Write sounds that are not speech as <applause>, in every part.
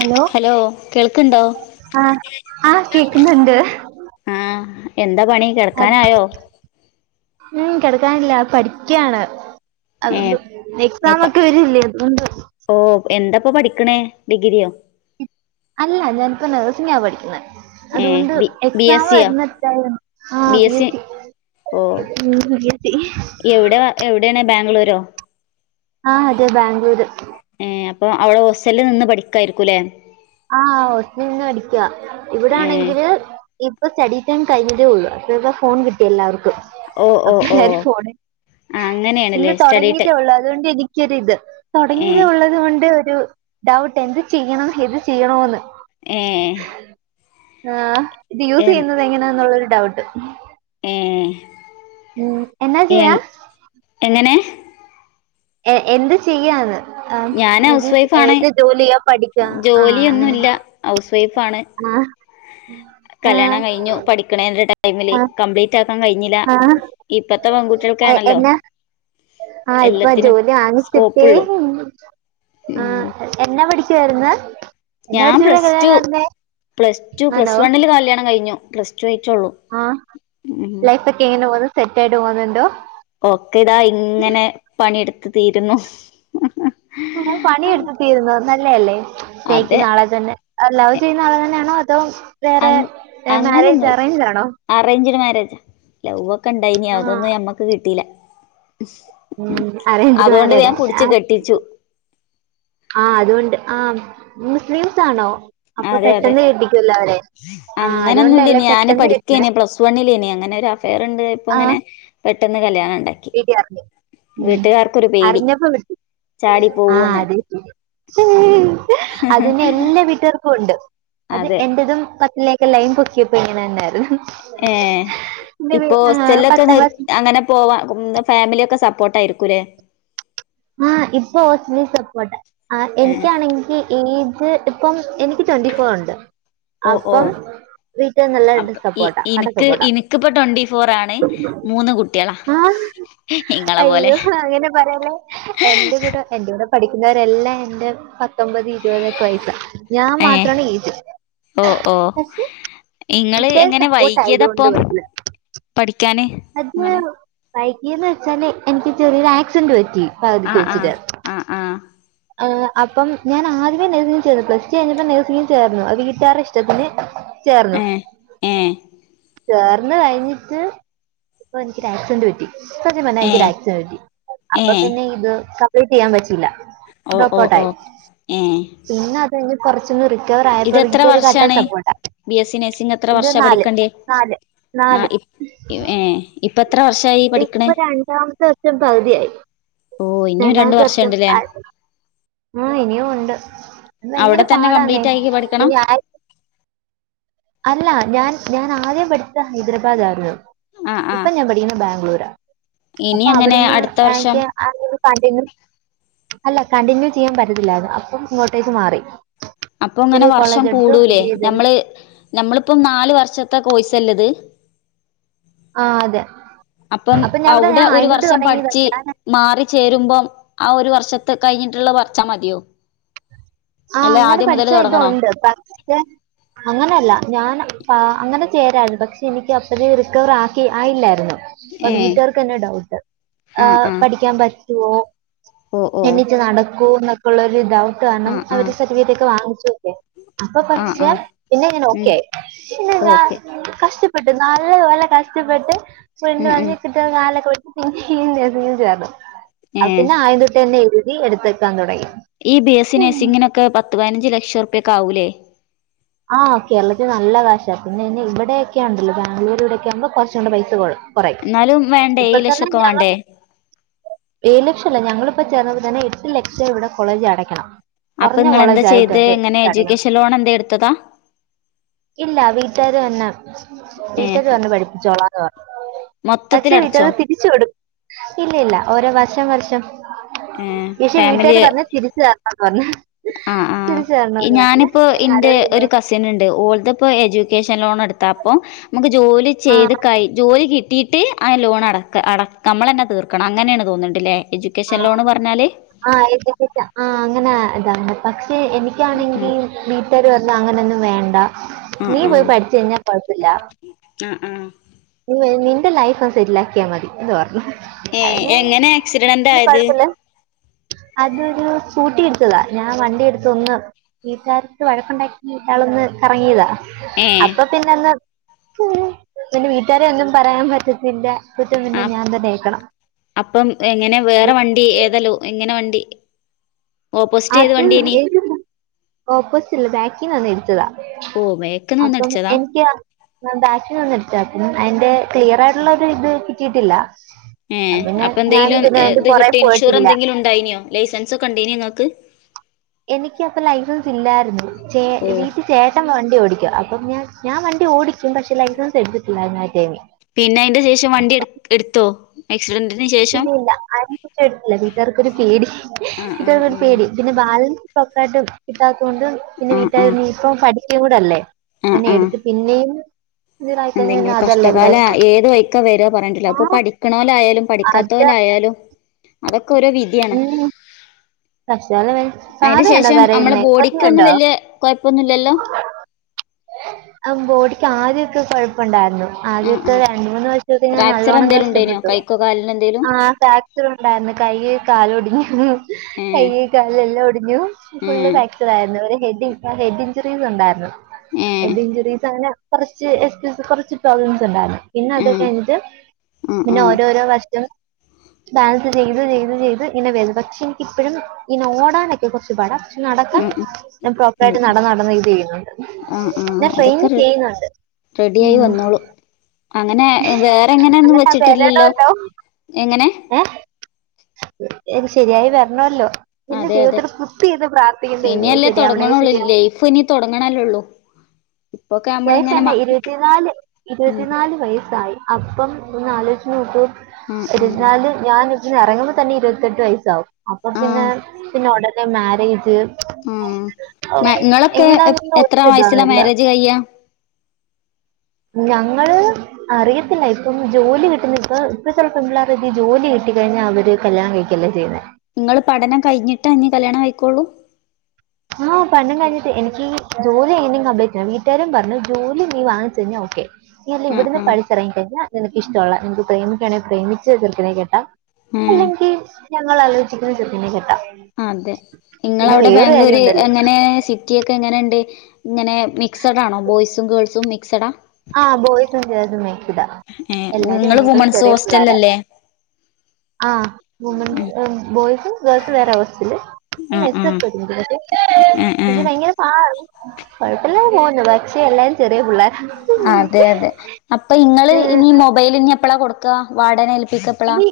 Hello ആ ആ കേക്കുന്നുണ്ട് ആ എന്താ പണി അത് കിടക്കാനായോ ഉം കിടക്കാനില്ല പഠിക്കയാണ് അതുകൊണ്ട് ഏഹ് എക്സാം ഒക്കെ വരുവല്ലേ അതുകൊണ്ട് ഓ എന്താ ഇപ്പ പഠിക്കണേ ഡിഗ്രിയോ അല്ല ഞാനിപ്പ നഴ്സിംഗാ പഠിക്കുന്നേ ഏഹ് അതുകൊണ്ട് ബി ബി എക്സാം എസ് സിയോ വരുന്നിട്ടാ ആ ബി എസ് സി ഓ ഉം ബി എസ് സി എവിടെ എവിടെയാണ് ബാംഗ്ലൂരോ ആ അതെ ബാംഗ്ലൂര് ഏ അപ്പൊ അവിടെ ഹോസ്റ്റലിൽ നിന്ന് പഠിക്കായിരിക്കൂല്ലേ ആ ഹോസ്റ്റലിൽ നിന്ന് പഠിക്ക ഏഹ് ഇവിടാണെങ്കില് ഇപ്പൊ സ്റ്റഡി ടൈം കഴിഞ്ഞതേ ഉള്ളൂ അപ്പൊ ഫോൺ കിട്ടി എല്ലാവർക്കും ഓ ഓ ഓ അപ്പല്ലാരും ഫോണിൽ ആഹ് ഇന്ന് അങ്ങനെയാണല്ലേ സ്റ്റഡി തൊടങ്ങീതെ ടൈ ഉള്ളൂ അതുകൊണ്ട് എനി ക്കിരിത് തുടങ്ങിയത് ഏഹ് ഉള്ളത് കൊണ്ട് ഒരു ഡൗട്ട് എന്ത് ചെയ്യണം ഏത് ചെയ്യണോന്ന് ഏഹ് ആ ഇത് യൂസ് എൻ ചെയ്യുന്നത് എങ്ങനാന്നുള്ളൊരു ഡൗട്ട് ഏഹ് ഉം എന്നാ എൻ ചെയ്യാ എങ്ങനെ ഏ എന്ത് ചെയ്യാന്ന് ആഹ് ഞാൻ ഹൗസ് വൈഫാണ് ഏത് ജോലിയാ പഠിക്കാ ആഹ് ജോലിയൊന്നു അങ്ങനെ ഇല്ല ഹൗസ് ഫാണ് ആഹ് ആഹ് കല്യാണം കഴിഞ്ഞു പഠിക്കണേന്റെ ടൈമില് ആഹ് കംപ്ലീറ്റ് ആക്കാ ൻ കഴിഞ്ഞില്ല ആഹ് ഇപ്പത്തെ പെൺകുട്ടികൾക്കാണല്ലോ ആ ഇപ്പൊ എല്ലാത്തിനും ജോലി <unintelligible> കിട്ട്യേ സ്കോപ്പുള്ളു ആ ഉം എന്നാ പഠിക്കുവായിരുന്ന് എന്നാ ഞാൻ പഠിച്ചപ്പോഴാ പ്ലസ് ടു കല്യാണം നടന്നേ പ്ലസ് ടു പ്ലസ് വണ്ണില് കല്യാണം കഴിഞ്ഞു പ്ലസ് ടു ആയിട്ടുള്ളൂ ആ ഉം ലൈഫക്കെ എങ്ങനെ സെറ്റായിട്ട് പോന്നൊണ്ടോ ഓക്കെതാ ഇങ്ങനെ പണിയെടുത്ത് തീരുന്നു ആ പണിയെടുത്ത് തീരുന്നോ നല്ലയല്ലേ അതെ സ്നേഹിക്കുന്ന ആളെ തന്നെ ലവ് ചെയ്യുന്ന ആളെ തന്നെയാണോ അതോ അ വേറെ മാരേജ് അങ്ങനൊന്നും അറേഞ്ച് ആണോ അറേഞ്ച്ഡ് മാരേജ് ലവ് ഒക്കെ ഇണ്ടായിനി ആ അതൊന്നും ഞമ്മക്ക് കിട്ടിയില്ല അറേഞ്ച്ഡ് അതുകൊണ്ട് മാരേഡ് ഞാൻ പുടിച്ചു കെട്ടിച്ചു ആ അതുകൊണ്ട് ആ മുസ്ലിംസ് ആണോ. അപ്പൊ അതെ അതെ പെട്ടെന്ന് കെട്ടിക്കുമല്ലോ അവരെ ആ അതുകൊണ്ടല്ലേ അങ്ങനൊന്നുല്ലനി ഞാന് പെട്ടെന്ന് പഠിക്കേന കെട്ടുന്നത് പ്ലസ് വണ്ണില് ഇനി അങ്ങനെ ഒരു അഫയർ ഉണ്ട് ഇപ്പൊ ആ ഇങ്ങനെ പെട്ടെന്ന് കല്യാണം ഒണ്ടാക്കി. വീട്ടിൽ അറിഞ്ഞു ഉം. വീട്ടുക്കാർക്കൊരു പേടി അറിഞ്ഞപ്പോ വിട്ടു ചാടി ആ പോവൂന്ന്. അതെ അതിന് എല്ലാ വീട്ടുക്കാർക്കും ഉണ്ട്. അത് അതെ എന്റെതും പത്തിലേക്ക ലൈൻ പൊക്കിയപ്പം ഇങ്ങനെ തന്നെ ആയിരുന്നു. ഏ ഇപ്പോ ഹോസ്റ്റലൊക്കെ പത്താം നിർ ക്ലാസ് അങ്ങനെ പോവാ ഫാമിലിയൊക്കെ സപ് പോട്ടാ എടുക്കൂല്ലേ. ആ ഇപ്പൊ ഓസ്ലി സപ്പോർട്ടാ ആ ആഹ് എനിക്കാണെങ്കിൽ ഇനി ഇപ്പം എനിക്ക് ട്വന്റി ഫോർ ഒണ്ട് ഓ ഓ അപ്പം. വീട്ടില് അപ്പ നല്ല ഇ സപ്പോട്ടാ കട്ട ഇനിക്ക് സപ്പോട്ടാ ഇനിക്കിപ്പോ ട്വന്റി ഫോർ ആണ് മൂന്ന് കുട്ടികളാ ആ. ഇങ്ങളെ പോലെ അയ്യോ അങ്ങനെ പറയല്ലേ. എന്റെ കൂടെ എന്റെ കൂടെ പഠിക്കുന്നവരെല്ലാം എന്റെ പ ത്തൊമ്പത്, ഇരുപതെക്കെ വയസാ ഞാൻ ഏ മാത്രാണ് ഇരു ഓ ഓ ഇങ്ങള് വീട്ടുകാർ എങ്ങനെ സപ്പോർട്ട് ആയതുകൊണ്ട് വൈകിയതപ്പം വരില്ല. പഠിക്കാന് അത് അങ്ങനെ വൈക്കിന്ന് വെച്ചാല് എനിക്ക് ചെറിയൊരു ആക്സിഡന്റ് പറ്റി. ആ ആ ആ ആ. ആ അപ്പം ഞാൻ ആദ്യമേ നഴ്സിങ് ചേർന്നു. പ്ലസ് ടു കഴിഞ്ഞപ്പ നഴ്സിങ്ങിന് ചേർന്നു അതു വീട്ടുകാറെടെ ഇഷ്ടത്തിന് ചേർന്നു. ഏഹ് ഏഹ് ചേർന്ന് കഴിഞ്ഞിട്ട് ഇപ്പ എനിക്ക് ആക്സിഡന്റ് പറ്റി. സത്യം പറഞ്ഞാ എനിക്ക് ഏഹ് ആക്സിഡിന്റ് പറ്റി. അപ്പൊ ഏഹ് പിന്നെ ഇത് കപ്ലീറ്റ് ചെയ്യാൻ പറ്റില്ല. ഓ ഓ ഓ ഡോപ്പോട്ടായി ഏഹ് പിന്നെ അത് കഴിഞ്ഞ് റിക്. റിക്കവർ ഇതെത്ര ആയപ്പംവീട്ടുകാര് കട്ടാ വർഷാണ് സപ്പോർട്ടാ ബി എസ് സി നേഴ്സിംഗ് എത്ര ഇത് വർഷം നാല് പഠിക്കണ്ടിയത്? നാല് നാല് ഏ ഇപ്പം എത്ര വർഷ യായി ഇപ്പം രണ്ടാമത്തെ വർഷം പകുതിയായി. ഓ ഇനിയും രണ്ട് രണ്ടാമത്തെ വർഷം വർഷംണ്ട്ല്ലേ ആയി. ആ ഇനിയും ഒണ്ട്. ഭയങ്കര അവിടെ തന്നെ പാടാന്നേ കംപ്ലീറ്റ് ആക്കി ഈ പഠിക്കണം ആ. അല്ല ഞാൻ ഞാൻ ആദ്യം പഠിച്ചത് ഹൈദരാബാദ് ആരുന്നു. ആഹ് ഇപ്പൊ ആഹ് ഞാൻ പഠിക്കുന്നത് ബാംഗ്ലൂരാ. ഇനി അപ്പൊ എങ്ങനെ അവിടുന്ന് അടുത്ത വർഷം എനിക്ക് ആ കണ്ടിന്യു. അല്ല കണ്ടിന്യൂ ചെയ്യാൻ പറ്റത്തിയില്ലാരുന്നു അപ്പം ഇങ്ങോട്ടേക്ക് മാറി. അപ്പൊ അങ്ങനെ പുതിയ വർഷം കോളേജ് എടുത്തു കൂടൂലേ പുതിയ ഇത് നമ്മള് നമ്മളിപ്പം നാല് വർഷത്തെ കോഴ്സല്ലേ ഇത്. ആ അതെ. അപ്പം അപ്പൊ ഞാൻ ഇവിടെ അവിടെ ഞാൻ ഒരു ആദ്യം തൊട്ട് വർഷം തുടങ്ങിയതാ പഠിച്ച് ഞാൻ മാറി ചേരുമ്പം. ആ ഒരു വർഷത്ത് കഴിഞ്ഞിട്ടുള്ള പറിച്ചാമതിയോ? ആ അങ്ങനെ പഠിച്ച ഇതെണ്ട് പക്ഷേ അങ്ങനെയല്ല ഞാൻ അങ്ങനെ ചേരായിരുന്നു. പക്ഷെ എനിക്ക് അപ്പഴെ റിക്കവർ ആക്കി ആയില്ലായിരുന്നു. അപ്പ ഏ വീട്ടുകാർക്ക് തന്നെ ഡൗട്ട് ആഹ് ആഹ് പഠിക്കാൻ പറ്റുവോ. ഓ ഓ എണീറ്റ് നടക്കൂവോ എന്നൊക്കെള്ള ഒരു ഡൗട്ട് കാരണം. ആഹ് അവരുടെ ആഹ് സർട്ടിഫിക്കേറ്റ് ഒക്കെ വാങ്ങിച്ചു വെക്കുവേ അപ്പൊ ആഹ് പക്ഷെ ആഹ് പിന്നെ ഞാൻ ഉം ഓക്കെയായി ഓക്കെ കഷ്ട പ്പെട്ട് നല്ല പോലെ കഷ്ടപ്പെട്ട് പിന്നെ ഉം ഉം വന്ന് കാല്ക്കെ <unintelligible> പിന്നെ നഴ്സിങ്ങിന് ചേർന്നു. ഏ അ പിന്നെ ആദ്യം തൊട്ട് തന്നെ എഴുതി എടുത്ത് വയ്ക്കാൻ തെടങ്ങി. ഈ ബി എസ് സി നഴ്സിംഗിനൊക്കെ പത്ത് പതിനഞ്ച് ലക്ഷം റുപി ഒക്കെ ആവുലേ. ആ കേരളത്തിൽ നല്ല കാശാ പിന്നെന്നെ ഇവിടെയൊക്കൊയെണ്ടല്ലോ ബാംഗ്ലൂരുവിടെയൊക്കെ ആമ്പോ കുറച്ചുകൂടി പൈസ കെറയും കെറയും എന്നാലും വേണ്ടേ ഏഴ് ഇപ്പം തന്നെ ലക്ഷൊക്കെ ഞാൻ വേണ്ടേ ഏഴ്ല ഞങ്ങളിപ്പോ ചേർന്നത് തന്നെ എട്ട് ലക്ഷം ഇവിടെ കോളേജില് അടക്കണം. അപ്പൊ കെറഞ്ഞ നിങ്ങൾ എന്താ കോളേജായിട്ട് ആയിട്ട് ചെയ്ത് തന്നെ ഇങ്ങനെ എട്ട് അടക്കണം. എഡ്യൂക്കേഷൻ ലോൺ എന്താ എടുത്തതാ ഇല്ല വീട്ടുക്കാര് തന്നെ ഏ വീട്ടുക്കാര് വന്ന് പഠിപ്പിച്ചോളാം. മൊത്തത്തിൽ പച്ചേ അടച്ചോ വീട്ടുകത് തിരിച്ചു കൊടുക്കും ഇല്ല ഇല്ല ഓരോ വർഷം വർഷം ഏ യഷേ വീട്ടുകാര് ഫാമിലി പറഞ്ഞ് തിരിച്ച തരണം പറഞ്ഞ് തിരിച്ച് തരണംന്ന് പറഞ്ഞ് ന്റെ ഒരു കസിന്ണ്ട് ഓൾത്പ്പോ എഡ്യൂക്കേഷൻ ലോൺ എടുത്തപ്പൊ നമുക്ക് ജോലി ആ ചെയ്ത് കയി ജോലി കിട്ടി കിട്ടയിട്ട് ആ ലോൺ അട അട നമ്മൾ തന്നെ തീർക്കണം അങ്ങനേണ് തോന്ന്ണ്ട്ല്ലേ ആ ആ <unintelligible> അങ്ങനെ <unintelligible> പക്ഷേ ഉം എനിക്കാണെങ്കിൽ വീട്ടുകാര് പറഞ്ഞു അങ്ങനെയൊന്നും വേണ്ട ആഹ് നീ പോയി ആഹ് പഠിച്ച് കഴിഞ്ഞാ കൊഴപ്പല്ല ആഹ് ആഹ് <unintelligible> ന്റെ ലൈഫ് സെറ്റിലാക്കിയാൽ മതി എന്ന് പറഞ്ഞു ഏ അതിന് എങ്ങനെ ആക്സിഡന്റ് ആയത് <unintelligible> അതൊരു സ്കൂട്ടി ഇടിച്ചതാ ഞാൻ വണ്ടി എടുത്ത് ഒന്ന് വീട്ടുകരാടുത്ത് വഴക്കുണ്ടാക്കിട്ടാള ഒന്ന് കറങ്ങിയതാ ഏഹ് അപ്പൊ പിന്നെ ഒന്ന് <inaudible> വീട്ടുകാരെ ഒന്നും പറയാൻ പറ്റത്തില്ല <unintelligible> പിന്നെ ആഹ് ഞാൻ തന്നെ ഏക്കണം പിന്നെ വേറെ വണ്ടി ഏതല്ലോ എങ്ങനെ വണ്ടി ഓപ്പോസിറ്റ് ഏത് അത് വണ്ടിയേനി <unintelligible> ബാക്കിലന്ന് ഇടിച്ചതാ ഓഹ് ബേക്ക്ന്ന് അപ്പം വന്നിടിച്ചതാ എനിക്ക് <unintelligible> പേപ്പർ അയ്ന്റെ ക്ലിയർ ആയിട്ടുള്ളത് ഇത് കിട്ടിയിട്ടില്ല ഏ പിന്നെ അപ്പൊ ഞാനും എന്തെങ്കിലും പിന്നെ അതിന്റെ ഇത് പുറകെ കിട്ടിയ ഇൻഷൂറ് പോയിട്ടില്ല എന്തെങ്കിലും ഉണ്ടായിനോ ലൈസൻസ് ഒക്കെ ഉണ്ടെയ്നോ നിങ്ങക്ക് എനിക്ക് അപ്പൊ ലൈസൻസ് ഇല്ലായിരുന്നു ചേ ഓഹ് രീതി ചേട്ടൻ വേണ്ട വണ്ടി ഓടിക്ക അപ്പ ഞൻ ഞാൻ വണ്ടി ഓടിക്കും പക്ഷേ ലൈസൻസ് എടുത്തിട്ടില്ലായിരുന്നു ആ ടൈമിൽ പിന്നെ അതയ്ന്റെ ശേഷം വണ്ടി എടു എടുത്തോ ആക്സിഡന്റിന് ശേഷം ഇല്ലല്ല അയ്‌ന്റേഷം എടുത്തില്ല വീട്ടാർക്കരു പേടി ആഹ് വീട്ടാർടക്കൊരു ആഹ് പേടി പിന്നെ ബാലൻ <unintelligible> പിന്നെ ആഹ് ആഹ് വീട്ടുകാർ ആഹ് <unintelligible> ഇപ്പ പഠിക്കൂടല്ലേ ആഹ് പിന്നെ ആഹ് എടുത്ത് പിന്നെയും ഇതിലായിക്കഴിഞ്ഞാൽ എന്തെങ്കിലും അതല്ലേ കഷ്ടകാല പ്രശ്നം ഏത് വഴിക്കാ വരാ പറയാൻ പറ്റൂല ആ അപ്പൊ പഠിക്കണോലായാലും അത് പഠിക്കാത്തോലായാലും അതൊക്കെ ഓരോ വിധയാണ് ഉം കഷ്ടകാലം അതിന് കാവയുണ്ടോ ശേഷം നമ്മള കരയുന്നേ ബോഡിക്കൊന്നും കൊഞ്ഞുണ്ടോ വല്ല്യ കൊഴപ്പൊന്നുല്ലല്ലോ <unintelligible> ആ ബോടിക്ക് ആദ്യൊക്കെ കൊഴപ്പണ്ടായിരുന്നു ആഹ് ആദ്യത്തെ ആഹ് രണ്ട് മൂന്ന് വർഷൊക്കെ ഞാൻ ഫ്രാക്ചർ നല്ലോണം എന്തേലും ഉണ്ടേനോ കഷ്ടപ്പെട്ടു കൈക്കോ കാലിനോ എന്തേലും ആ ഫാക്ചർ ഉണ്ടായിന്ന് കയ്യ് കാല് ഒടിഞ്ഞു ഏഹ് കയ്യ് കാല് എല്ലാം ഒടിഞ്ഞു ഫുള്ള് ഏഹ് ഫ്രാക്ചർ ആയിരുന്നുഒരു ഹെഡ് ഹെഡ് ഇഞ്ചുറീസ് ഉണ്ടായിരുന്നു ഏഹ് ഹെഡ് ഇഞ്ചുറീസ് അങ്ങനെ കുറച്ച് എ കുറച്ച് പ്രോബ്ലംസ് ഉണ്ടായിരുന്നു പിന്നെ ഏഹ് അതൊകഴിഞ്ഞിട്ട് ആഹ് പിന്നെ ആഹ് ഓരോരോ വർഷവും ബാലൻസ് ചെയ്ത് ചെയ്ത് ചെയ്ത് ഇങ്ങനെ വേ പക്ഷേ എനിക്ക് ഇപ്പഴും ഇന്നേ ഓടാനൊക്കെ കൊർച്ച് പാടാ പക്ഷേ നടക്കാൻ ഉം ഉം ഞാൻ പ്രോപ്പറായിട്ട് ഉം നടന്ന് നടന്ന് ഇത് ചെയ്യുന്നുണ്ട് ഞാൻ ട്രെയിൻ ചെയ്യുന്നുണ്ട് റെഡി ആയി വന്നോളും അങ്ങനെ വേറെ എങ്ങനെയ ഒന്നും അങ്ങനെ വെച്ചിട്ടില്ലല്ലോ വരണല്ലോ എങ്ങനെ ഇത് ശരിയായി വരണല്ലോ അതെ അതെ ദൈവമേ ഇനിയല്ലേ ശരിയാവണേ തൊടങ്ങ്ണൊള്ളൂ ശരിയാവണേ ലൈഫ് ഇനി തൊടങ്ങ്ണല്ലേള്ളൂ <unintelligible> ലൈഫ് <unintelligible> ഇരുപത്തി നാല് ഉം ഇരുപത്തി നാല് വയസ്സായി അപ്പം ഒന്നാലോജിച്ച് നോക്ക് ആഹ് ഇരുപതിനാല് ഞാന് ഇതിന്ന് ഇറങ്ങുമ്പോ തന്നെ ഇരുപത്തെട്ട് വയസ്സാവും അപ്പൊ ആഹ് പിന്നെ ആഹ് പിന്നെ ഉടനെ മാരേജ് ആഹ് ഓ നിങ്ങളൊക്കെ എങ്ങനാന്നും എത്ര വയസ്സിലാ <unintelligible> മാരേജ് കഴിയാ ഞങ്ങള് അറിയത്തില്ല ഇപ്പം ജോലി കിട്ടുന്ന ഇപ്പ ഇപ്പ ചെല പെൺപിള്ളേര് ജോലി കി കഴിഞാ അവര് കല്ലിയാണം കഴിക്കല്ലേ ചെയ്യുന്നെ ങ്ങള് പഠനം കഴിഞ്ഞിട്ടാ ഞ്ഞി കല്യാണം കയി ക്കൊള്ളൂ? ആഹ പഠനം കഴിഞ്ഞിട്ട്. എനിക്കീ ജോലി യും <unintelligible> വീട്ടുകാരും പറഞ്ഞു ജോലി നീ വാങ്ങിച്ചു കഴിഞ്ഞ ഓക്കെ ല്ല ആഹ് ഇവിടുന്ന് ആഹ് പഠിച്ചിറങ്ങിഴിഞ്ഞാൽ, നിനക്ക് ഇഷ്ട്ടൊള്ള നിനക്ക് പ്രേമിക്കണെ പ്രേമിച്ച് ചെർക്കനെ കേട്ടാം ഉം അല്ലെങ്കി ഞങ്ങൾ ആലോചിക്കുന്ന ചെ ർക്കനെ കേട്ടാം. അതെ. നിങ്ങ അവിടെ ബാംഗ്ലൂര് ഉണ്ടല്ലോ എങ്ങനെ സിറ്റിയൊക്കെ എങ്ങനെണ്ട് ഇങ്ങനെ മിക്സഡാണോ? ബോയ്സും ഗേൾസും മിക്സഡാ? ആഹ ബോയ്സും, ഗേൾസും മിക്സിഡ. ഏഹ് എല്ലാരും നിങ്ങള് എന്നെക്കാളും വുമൺസ് ചെറിയ പിള്ളോര ഹോസ്റ്റലല്ലേ ആ വുമന്സും, ബോയ്സും, ഗേൾസും വേറെ വേറെ സുകൂളില് ആഹ് ആഹ് ആഹ് ആഹ് <unintelligible> കൊഴപ്പല്ലാതെ പോന്ന്, പക്ഷെ എല്ലാം ചെറിയ പുള്ളാരാ. അതെ അതെ അപ്പൊ ഇങ്ങള് ഏഹ് ഇനി മൊബൈല് ഇനി എപ്പഴാ കൊടുക്ക, വാടനെ പിക പ്പളാ? ഇനി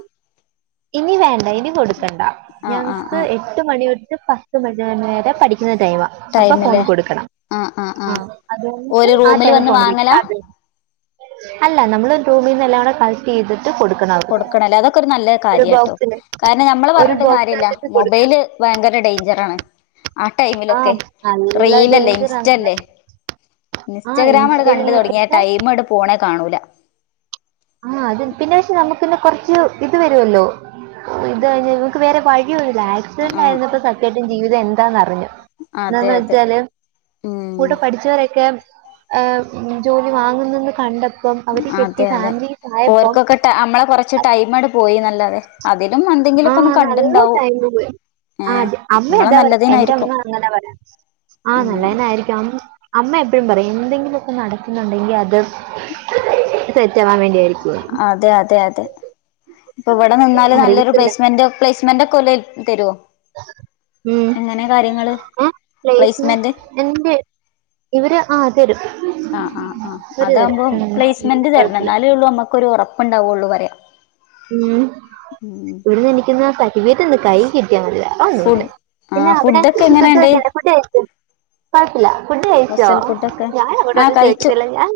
ഇനി വേണ്ട. ഇനി കൊടുക്കണ്ട. ആഹ് ആഹ് ഞങ്ങക്ക് ആഹ് എട്ട് മണിയൊട്ട്, പത്ത് മണിരെ പഠിക്ക ടൈമാ അപ്പൊ ഫോൺ ടൈമില് കൊടുക്കണം. ആഹ് ആഹ് ആ ആഹ് അത് ഒരു റൂമിൽ വന്ന് വാങ്ങലാ കൈഞ്ഞിട്ട് <unintelligible> അല്ല നമ്മള് റൂമിന്ന് എല്ലാം കൂടെ കളക്ട് ചെയ്തിട്ട് കൊടുക്കണം അവർക്ക് കൊടുക്കണല്ലേ? അതൊക്കെ ഒരു നല്ല കാ ഒരു കാര്യട്ടോ ബോക്സില് കാരണം നമ്മള് ഒരു പറഞ്ഞിട്ടും ബോക്സ് കാര്യല്ല, ആക്കിട്ട് കൊടുക്കണം മൊബൈല് ഭയങ്കര ഡൈഞ്ചറാണ്. ആ ആ ടൈമിലൊക്കെ നല്ല റീലല്ലേ? ഡേഞ്ചർ ആണ് ഇൻസ്റ്റല്ലേ? ആ ഇൻസ്റ്റഗ്രാ മണ്ട് ഇൻസ്റ്റയിൽ കണ്ട് ഇങ്ങനെ തൊടങ്ങിയ പിന്നെ ടൈമ മണ്ട്‌ പോണേ കാണൂല. ആഹ അത് പിന്നെ. പക്ഷെ നമുക്ക്ന്നെ കൊറച്ച് ഇത് വരുമല്ലോ ഇത്ക്ക് വേറെ വ ല്ല ആക്സിഡന്റ് ആഹ് ആയിരുന്നപ്പോ സത്യായിട്ടും ജീവിതം എന്താന്നറിഞ്ഞു. അതെ എന്താന്ന് അതെ വെച്ചാല് ഉം കൂടെ പഠിച്ചവരൊക്കെ ജോലി വാങ്ങുന്നുന്ന് കണ്ടപ്പം അവർ കെട്ടി അതെ അതെ ഫാമിലീസ് ആയപ്പം ഓർകൊക്കട്ട നമ്മളെ കുറച്ച് ടൈമണ്ട് പോയി നല്ലാതെ അതി ആഹ് നല്ല ടൈമില് ആ ഏ അത. അമ്മ നമ്മളെ അതാ പറയാ എന്റെ നല്ലതിനായിരിക്കും അമ്മ അങ്ങനെ പറയാം ആഹ ഉം നല്ലതി നായിരിക്കും അമ്മ എപ്പഴും പറയും. എന്തെങ്കിലുമൊക്കെ നടക്കുന്നുണ്ടെങ്കി അത് സെറ്റാവാൻ വേണ്ടി അതെ, അതെ, അതെ ഇപ്പൊ ഇവിടെ നിന്നാല് നല്ലൊരു അറിയത്തില്ല പ്ലേസ്മെന്റ് ഒക്കെ സ്മന്റ് ഒക്കെ ഓല് തരോ? ഉം. ഏ പലേസിന് പ്ലേസ്മെന്റ് എന്റെ ഇവര് ആഹ് തരും ആഹ്. ആ്, ആ ഇവര് തരും അതകുമ്പോം ഉം പിന്നെ പ്ലേസ്മെന്റ് തരണം. കൊഴപ്പില്ല എന്നാലേ ഉള്ളൂ നമ്മുക്കൊരു ഒറപ്പുണ്ടാവുള്ളൂ പറയാം. ഉം. ഇവിടുന്ന് എനിക്കെന്ന സർട്ടിഫിക്കറ്റ് ഒന്ന് കയ്യി കിട്ടിയാ മതി. ഫുഡ് <unintelligible> ആ പിന്നെ അവിടെ ഫുഡൊക്കെ എങ്ങനെയുണ്ട് <unintelligible> കൊ ഴപ്പില്ല ഫുഡ് കഴിച്ചോ? ഹോസ്റ്റൽ ഫുഡൊക്കെ ഞാന ആ അവിടൊന്നും കഴിച്ചു ചോദിക്കുന്നില്ല. ഞാൻ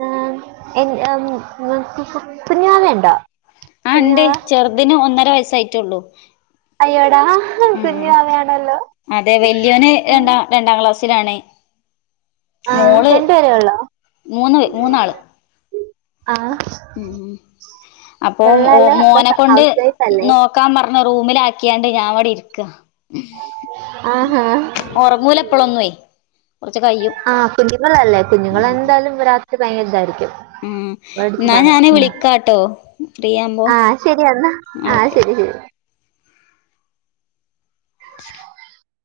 ആ. <unintelligible> ആ ണ്ട്. ചെർതിന് ഒന്നര വയസായിട്ട്ടൊള്ളു അയ്യോടാ ഉം. ഉം കുഞ്ഞുമാവയാണല്ലോ അതെ വല്യോന് രണ്ടാം രണ്ടാം ക്ലാസ് ലാണ്. ആ മോള് രണ്ടുപേരേ ഉള്ളോ മൂന്ന് മൂന്നാള്. ആഹ. ഉം അപ്പൊ ഓ മോനെ കൊണ്ട് വൈഫ് അല്ലേ നോക്കാൻ പറഞ്‌ റൂമിൽ ആക്കിയാണ്ട് ഞാൻ വിടെ ഇരി ആഹാ ഒർങ്ങൂല പ്പളൊന്നെ. ആഹ കുഞ്ഞുങ്ങളല്ലേ കുഞ്ഞുങ്ങള ഉം ന്തായാലും രാത്രി ഭയങ്കര ഇതായി രിക്കും ഉം. ന്നാ ഞാന് വിളിക്കാട്ടോ? ഫ്രീ ആവുമ്പോ ആഹ ശരിയെ ന്നാ. ആഹ ഓക്കെ ശരി, ശരി. <inaudible>